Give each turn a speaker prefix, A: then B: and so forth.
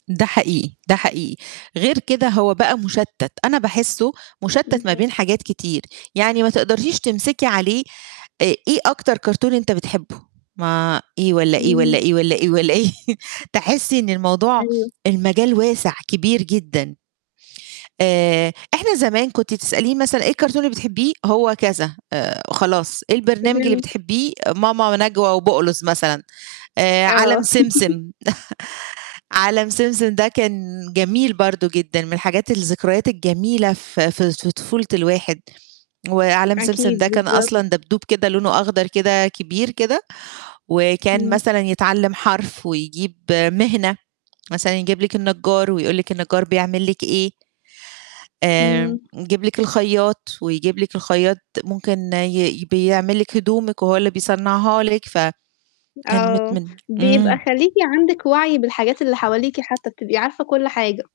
A: ده حقيقي، ده حقيقي، غير كده هو بقى مشتِّت، أنا باحسّه مشتِّت ما
B: اهم.
A: بين حاجات كتير يعني، ما تقدريش تمسكي عليه آآ، إيه أكتر كرتون أنت بتحبّه؟ ما إيه والّا إيه، والّا
B: إمم.
A: إيه، والّا إيه والّا إيه، تحسّي إن الموضوع
B: أيوه.
A: المجال واسع، كبير جدًا. آآ، إحنا زمان كنتِ تسأليني مثلًا إيه الكرتون اللي بتحبّيه؟ هو كذا آآ، خلاص إيه البرنامج اللي
B: فهمت.
A: بتحبّيه؟ ماما نجوى وبقلظ مثلًا، آآ عالم
B: آه.
A: سمسم عالم سمسم ده كان جميل برضه جدًا، من الحاجات، الذكريات الجميلة في في في طفولة الواحد. وعالم سمسم
B: أكيد،
A: ده كان
B: بالضبط.
A: أصلًا دبدوب كده لونه أخضر كده كبير كده، وكان
B: امم.
A: مثلًا يتعلّم حرف ويجيب مهنة، مثلًا يجيب لِك النجّار ويقول لِك النجّار بيعمل لِك إيه؟ آآ،
B: إمم.
A: يجيب لِك الخيّاط، ويجيب لِك الخيّاط ممكن ي بيعمل لِك هدومِك وهو اللي بيصنعها لِك ف كان مت
B: آه،
A: من
B: بيبقى
A: امم.
B: خليكِ عندِك وعي بالحاجات اللي حواليكِ حتى بتبقي عارفة كل حاجة.